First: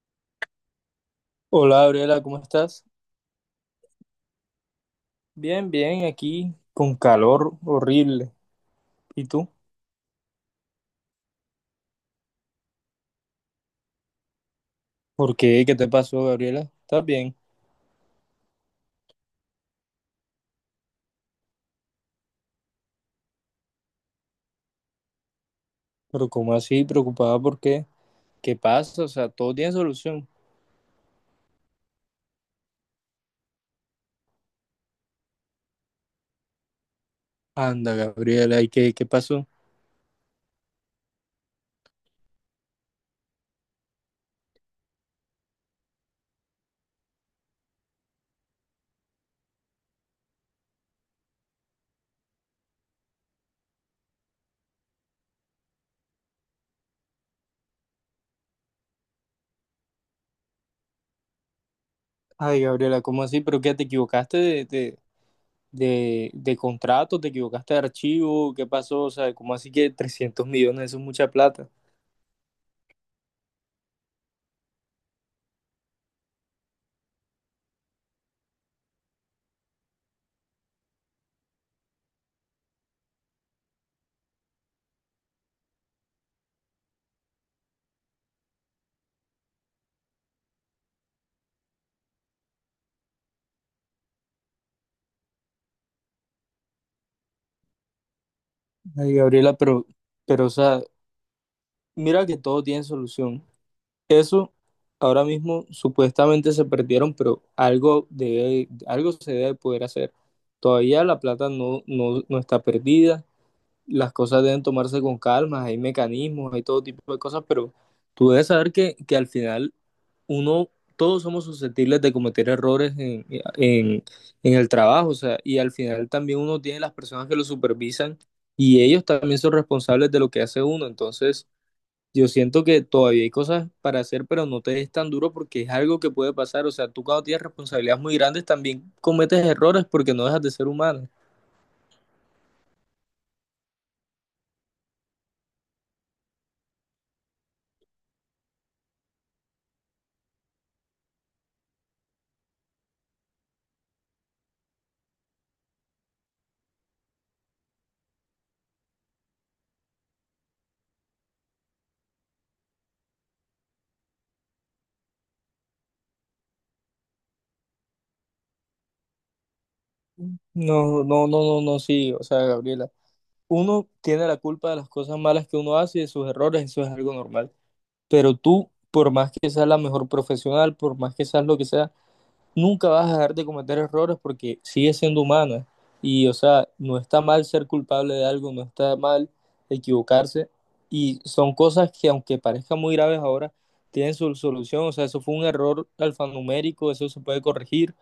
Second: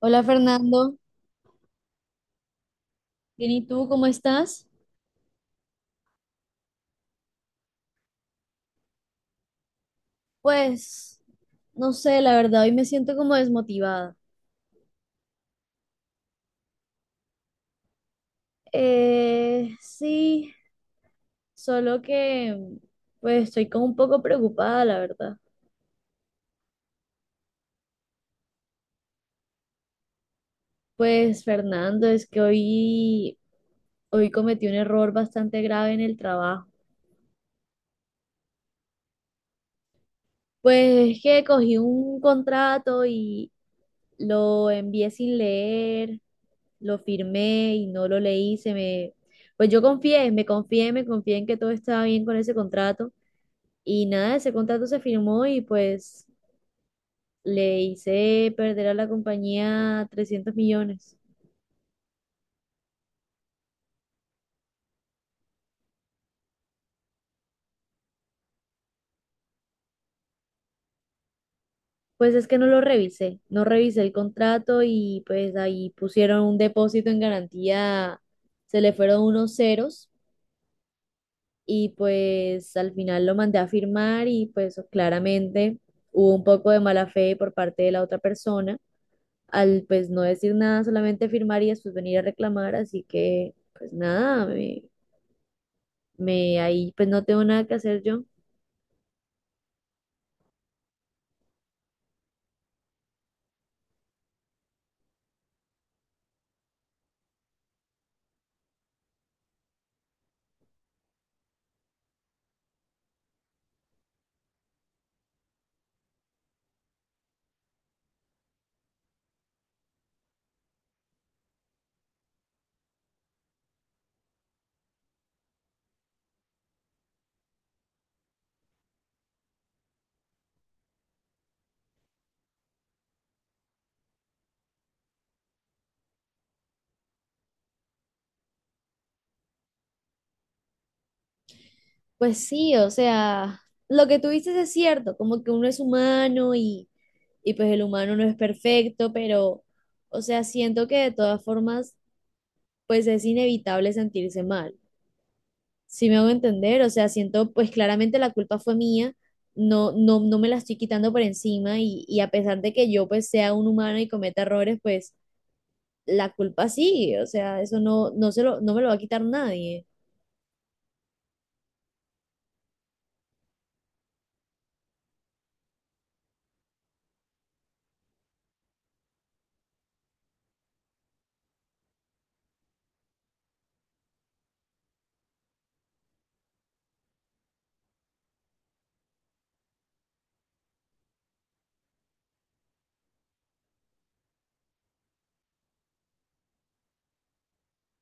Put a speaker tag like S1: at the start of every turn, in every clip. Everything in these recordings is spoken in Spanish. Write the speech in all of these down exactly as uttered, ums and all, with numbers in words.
S1: Hola Fernando,
S2: Hola, Gabriela, ¿cómo estás?
S1: bien y tú, ¿cómo estás?
S2: Bien, bien, aquí con calor horrible. ¿Y tú?
S1: Pues, no sé, la verdad, hoy me siento como desmotivada.
S2: ¿Por qué? ¿Qué te pasó, Gabriela? ¿Estás bien?
S1: Eh, sí, solo que, pues, estoy como un poco preocupada, la verdad.
S2: Pero ¿cómo así? ¿Preocupada por qué? ¿Qué pasa? O sea, todo tiene solución.
S1: Pues, Fernando, es que hoy, hoy cometí un error bastante grave en el trabajo.
S2: Anda, Gabriela, ¿y qué, qué pasó?
S1: Pues es que cogí un contrato y lo envié sin leer. Lo firmé y no lo leí, se me, pues yo confié, me confié, me confié en que todo estaba bien con ese contrato y nada, ese contrato se firmó y pues le hice perder a la compañía trescientos millones.
S2: Ay, Gabriela, ¿cómo así? ¿Pero qué? ¿Te equivocaste de, de, de, de contrato? ¿Te equivocaste de archivo? ¿Qué pasó? O sea, ¿cómo así que trescientos millones? Eso es mucha plata.
S1: Pues es que no lo revisé, no revisé el contrato y pues ahí pusieron un depósito en garantía, se le fueron unos ceros y pues al final lo mandé a firmar y pues claramente hubo un poco de mala fe por parte de la otra persona al pues no decir nada, solamente firmar y después venir a reclamar, así que pues nada, me, me ahí pues no tengo nada que hacer yo.
S2: Ay, Gabriela, pero, pero, o sea, mira que todo tiene solución. Eso ahora mismo supuestamente se perdieron, pero algo debe- algo se debe poder hacer. Todavía la plata no, no, no está perdida, las cosas deben tomarse con calma, hay mecanismos, hay todo tipo de cosas, pero tú debes saber que, que al final uno, todos somos susceptibles de cometer errores en, en, en el trabajo, o sea, y al final también uno tiene las personas que lo supervisan y ellos también son responsables de lo que hace uno, entonces... Yo siento que todavía hay cosas para hacer, pero no te es tan duro porque es algo que puede pasar. O sea, tú cuando tienes responsabilidades muy grandes también cometes errores porque no dejas de ser humano.
S1: Pues sí, o sea, lo que tú dices es cierto, como que uno es humano y, y pues el humano no es perfecto, pero, o sea, siento que de todas formas, pues es inevitable sentirse mal. Si me hago entender, o sea, siento, pues claramente la culpa fue mía, no, no, no me la estoy quitando por encima y, y a pesar de que yo pues sea un humano y cometa errores, pues la culpa sigue, o sea, eso no, no se lo, no me lo va a quitar nadie.
S2: No, no, no, no, no, sí. O sea, Gabriela, uno tiene la culpa de las cosas malas que uno hace y de sus errores, eso es algo normal. Pero tú, por más que seas la mejor profesional, por más que seas lo que sea, nunca vas a dejar de cometer errores porque sigues siendo humana. Y, o sea, no está mal ser culpable de algo, no está mal equivocarse. Y son cosas que, aunque parezcan muy graves ahora, tienen su solución. O sea, eso fue un error alfanumérico, eso se puede corregir,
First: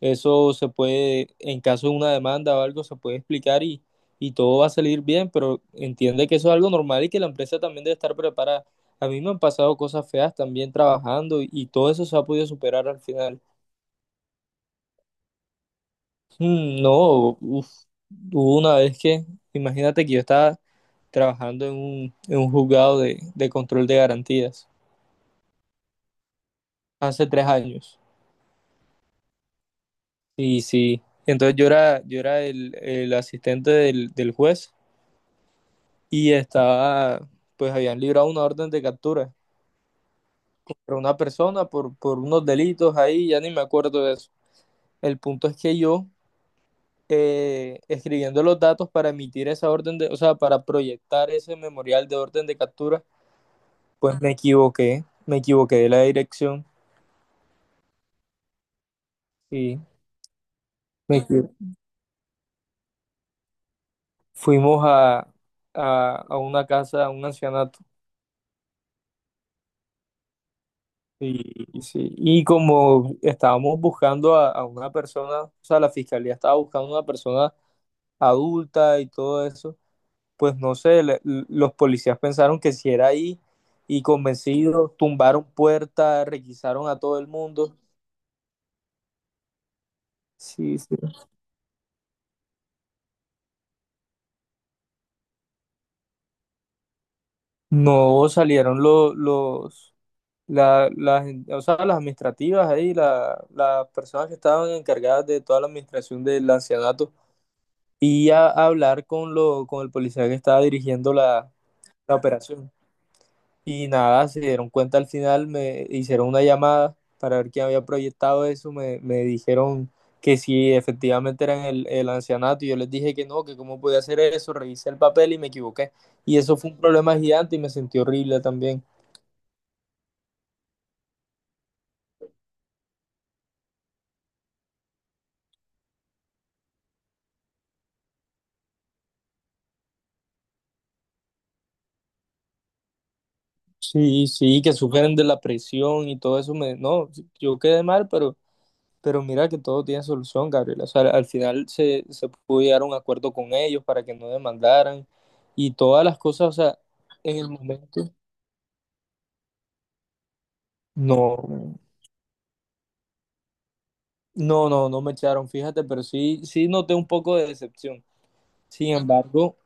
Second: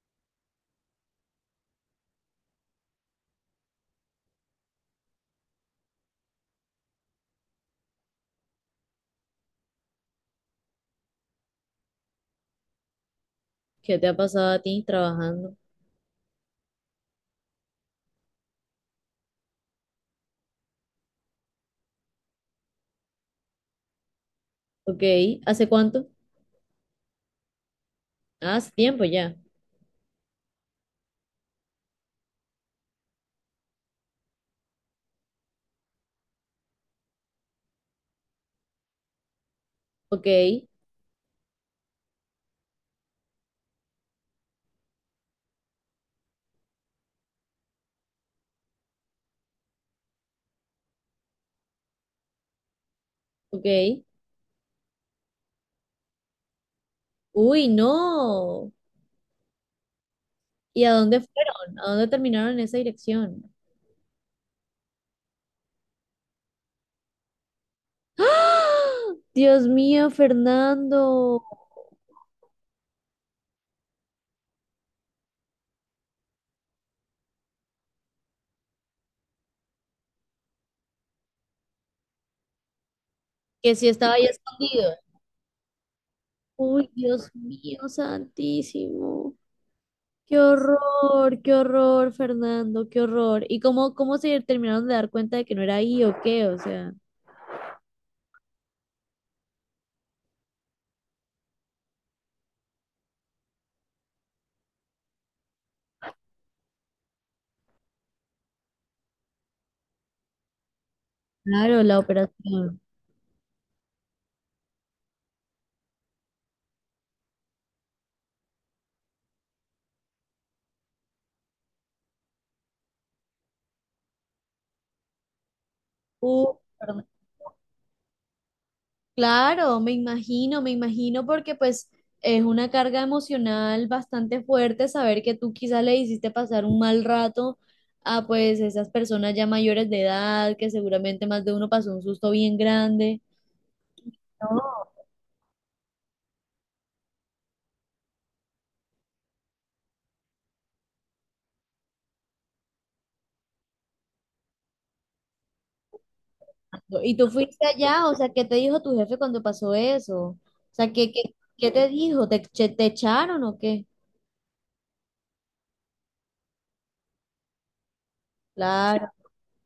S2: eso se puede, en caso de una demanda o algo, se puede explicar y, y todo va a salir bien. Pero entiende que eso es algo normal y que la empresa también debe estar preparada. A mí me han pasado cosas feas también trabajando y, y todo eso se ha podido superar al final.
S1: ¿Qué te ha pasado a ti trabajando?
S2: Mm, no, uf, hubo una vez que, imagínate que yo estaba trabajando en un, en un juzgado de, de control de garantías
S1: Ok, ¿hace cuánto?
S2: hace tres años.
S1: Ah, hace tiempo ya.
S2: Y sí, entonces yo era, yo era el, el asistente del, del juez y estaba, pues habían librado una orden de captura
S1: Ok,
S2: para una persona por, por unos delitos ahí, ya ni me acuerdo de eso. El punto es que yo, eh, escribiendo los datos para emitir esa orden de, o sea, para proyectar ese memorial de orden de captura,
S1: ok.
S2: pues me equivoqué, me equivoqué de la dirección
S1: Uy, no.
S2: y
S1: ¿Y a
S2: me
S1: dónde
S2: equi-
S1: fueron? ¿A dónde terminaron en esa dirección?
S2: fuimos a, a, a una casa, a un ancianato.
S1: ¡Ah! Dios mío, Fernando,
S2: Y, y sí, y como estábamos buscando a, a una persona, o sea, la fiscalía estaba buscando a una persona adulta y todo eso, pues no sé, le- l- los policías pensaron que si era ahí
S1: que si
S2: y
S1: estaba ahí escondido.
S2: convencidos, tumbaron puertas, requisaron
S1: Uy,
S2: a todo el
S1: Dios
S2: mundo.
S1: mío, santísimo. Qué
S2: Sí, sí.
S1: horror, qué horror, Fernando, qué horror. ¿Y cómo, cómo se terminaron de dar cuenta de que no era ahí o qué? O sea,
S2: No salieron los, los La, las, o sea, las administrativas ahí, la- las personas que estaban encargadas de toda la administración del ancianato y a, a hablar con, lo, con el policía que estaba dirigiendo la,
S1: claro, la
S2: la operación.
S1: operación.
S2: Y nada, se dieron cuenta al final, me hicieron una llamada para ver quién había proyectado eso, me, me dijeron que si efectivamente eran el, el ancianato y yo les dije que no, que cómo podía hacer eso, revisé el papel y me equivoqué. Y
S1: Uh,
S2: eso fue un
S1: perdón.
S2: problema gigante y me sentí horrible también.
S1: Claro, me imagino, me imagino porque pues es una carga emocional bastante fuerte saber que tú quizás le hiciste pasar un mal rato a pues esas personas ya mayores de edad, que seguramente más de uno pasó un susto bien grande.
S2: Sí, sí, que
S1: No.
S2: sufren de la presión y todo eso. Me, no, yo quedé mal, pero, pero mira que todo tiene solución, Gabriela. O sea, al final se, se pudo llegar a un acuerdo con ellos para que no demandaran y todas las cosas. O sea,
S1: ¿Y tú
S2: en el
S1: fuiste allá?
S2: momento,
S1: O sea, ¿qué te dijo tu jefe cuando pasó eso? O sea, ¿qué, qué, ¿qué
S2: no,
S1: te dijo? ¿Te, che- te echaron o qué?
S2: no, no, no me echaron, fíjate, pero sí, sí noté un poco de decepción. Sin
S1: Claro.
S2: embargo,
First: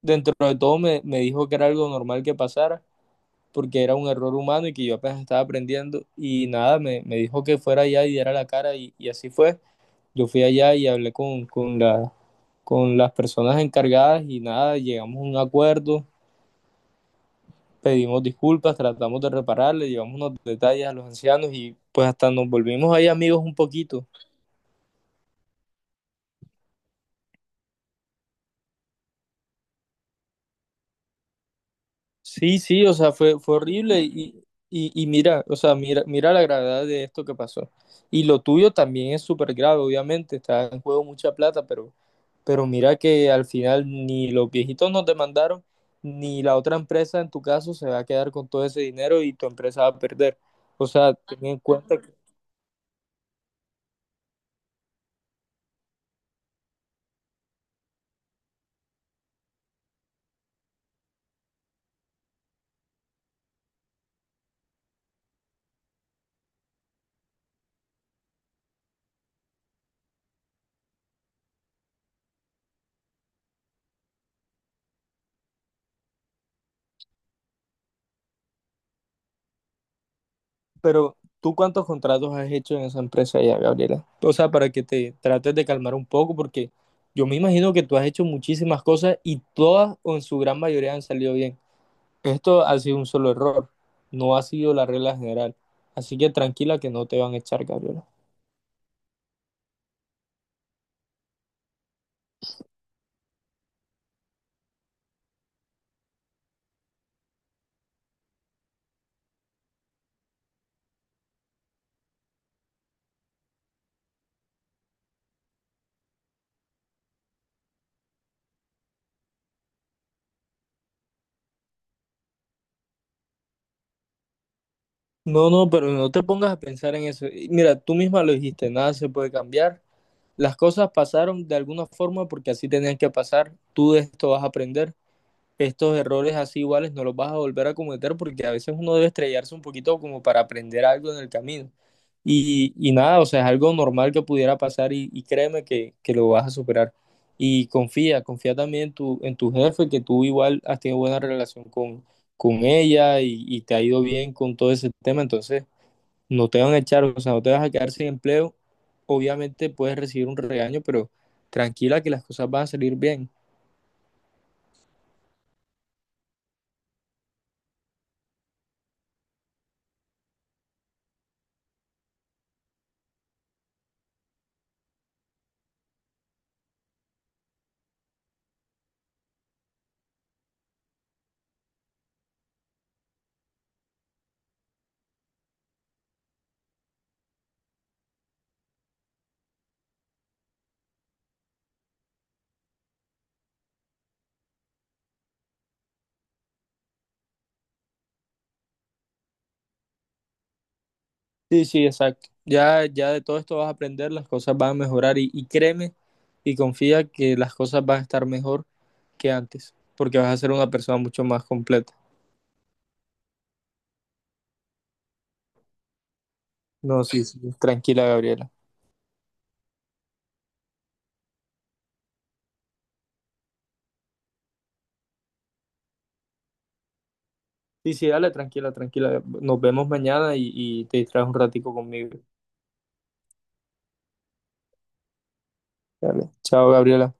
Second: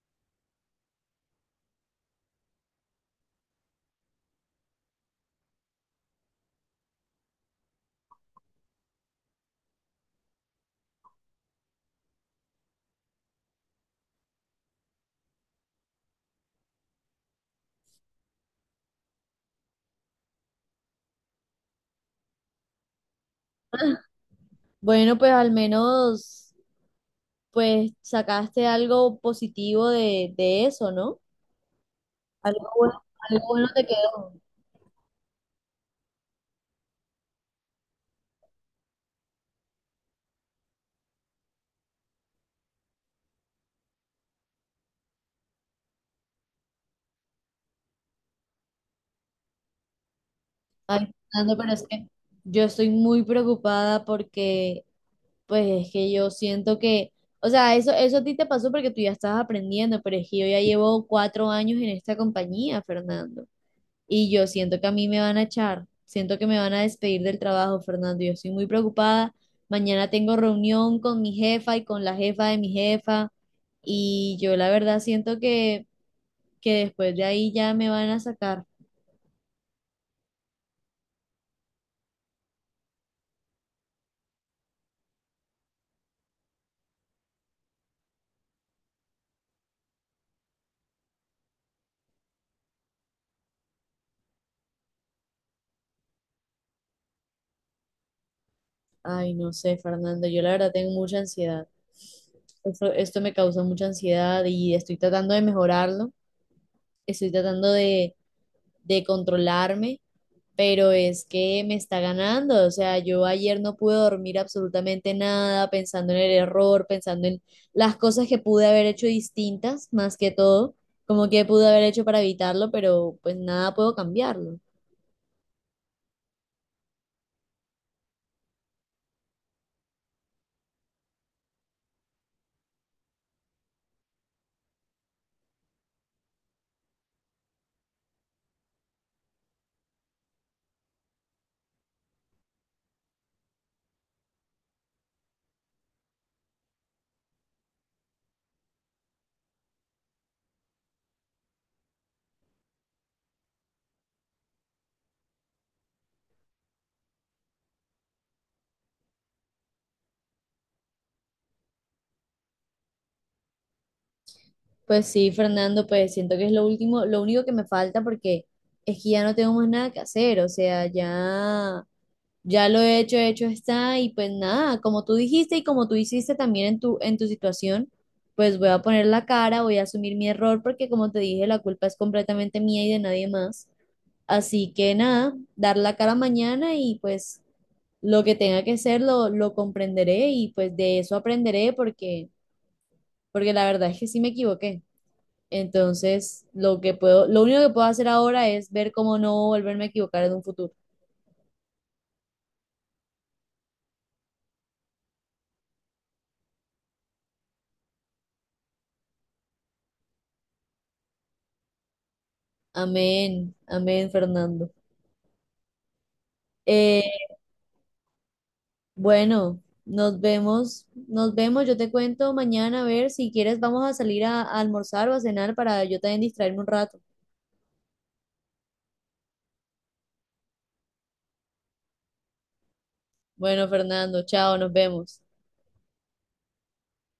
S2: dentro de todo me, me dijo que era algo normal que pasara, porque era un error humano y que yo apenas estaba aprendiendo. Y nada, me, me dijo que fuera allá y diera la cara y y así fue. Yo fui allá y hablé con, con la, con las personas encargadas y nada, llegamos a un acuerdo, pedimos disculpas, tratamos de repararle, llevamos unos detalles a los ancianos y pues hasta nos volvimos ahí amigos un poquito.
S1: Bueno, pues al menos, pues sacaste algo positivo de, de eso, ¿no?
S2: Sí,
S1: Algo
S2: sí, o
S1: bueno,
S2: sea, fue,
S1: algo
S2: fue
S1: bueno te
S2: horrible
S1: quedó.
S2: y, y, y mira, o sea, mira, mira la gravedad de esto que pasó. Y lo tuyo también es súper grave, obviamente, está en juego mucha plata, pero Pero mira que al final ni los viejitos nos demandaron, ni la otra empresa en tu caso se va a quedar con todo ese dinero y tu empresa va a perder. O
S1: Ay,
S2: sea, ten
S1: Fernando,
S2: en
S1: pero es
S2: cuenta
S1: que
S2: que...
S1: yo estoy muy preocupada porque, pues es que yo siento que, o sea, eso, eso a ti te pasó porque tú ya estabas aprendiendo, pero es que yo ya llevo cuatro años en esta compañía, Fernando. Y yo siento que a mí me van a echar, siento que me van a despedir del trabajo, Fernando. Yo estoy muy preocupada. Mañana tengo reunión con mi jefa y con la jefa de mi jefa. Y yo la verdad siento que, que después de ahí ya me van a sacar.
S2: Pero ¿tú cuántos contratos has hecho en esa empresa ya, Gabriela? O sea, para que te trates de calmar un poco, porque yo me imagino que tú has hecho muchísimas cosas y todas o en su gran mayoría han salido bien. Esto ha sido un solo error, no ha sido la regla general. Así que tranquila que no te van a echar, Gabriela.
S1: Ay, no sé, Fernando, yo la verdad tengo mucha ansiedad. Esto, esto me causa mucha ansiedad y estoy tratando de mejorarlo. Estoy tratando de, de controlarme pero es que me está ganando. O sea, yo ayer no pude dormir absolutamente nada, pensando en el error, pensando en las cosas que pude haber hecho distintas, más que todo, como que pude haber hecho para evitarlo, pero pues nada puedo cambiarlo.
S2: No, no, pero no te pongas a pensar en eso. Y mira, tú misma lo dijiste, nada se puede cambiar. Las cosas pasaron de alguna forma porque así tenían que pasar. Tú de esto vas a aprender. Estos errores así iguales no los vas a volver a cometer porque a veces uno debe estrellarse un poquito como para aprender algo en el camino. Y, y nada, o sea, es algo normal que pudiera pasar y, y créeme que, que lo vas a superar. Y confía, confía también en tu, en tu jefe, que tú igual has tenido buena relación con, con ella y y te ha ido bien con todo ese tema. Entonces no te van a echar, o sea, no te vas a quedar sin empleo. Obviamente puedes recibir un regaño, pero tranquila que las cosas van a salir bien.
S1: Pues sí, Fernando, pues siento que es lo último, lo único que me falta porque es que ya no tengo más nada que hacer, o sea, ya. Ya lo he hecho, hecho está, y pues nada, como tú dijiste y como tú hiciste también en tu, en tu situación, pues voy a poner la cara, voy a asumir mi error, porque como te dije, la culpa es completamente mía y de nadie más. Así que nada, dar la cara mañana y pues lo que tenga que ser lo, lo comprenderé y pues de eso aprenderé porque, porque la verdad es que sí me equivoqué. Entonces, lo que puedo, lo único que puedo hacer ahora es ver cómo no volverme a equivocar en un futuro.
S2: Sí, sí, exacto. Ya, ya de todo esto vas a aprender, las cosas van a mejorar y, y créeme y confía que las cosas van a estar mejor que antes, porque vas a ser una persona mucho más completa.
S1: Amén, amén, Fernando. Eh,
S2: No, sí, sí, tranquila, Gabriela.
S1: Bueno, nos vemos, nos vemos, yo te cuento mañana a ver si quieres vamos a salir a, a almorzar o a cenar para yo también distraerme un rato.
S2: Sí, sí, dale, tranquila, tranquila. Nos vemos mañana y, y te distraes un ratico conmigo.
S1: Bueno, Fernando, chao, nos vemos.
S2: Dale. Chao, Gabriela.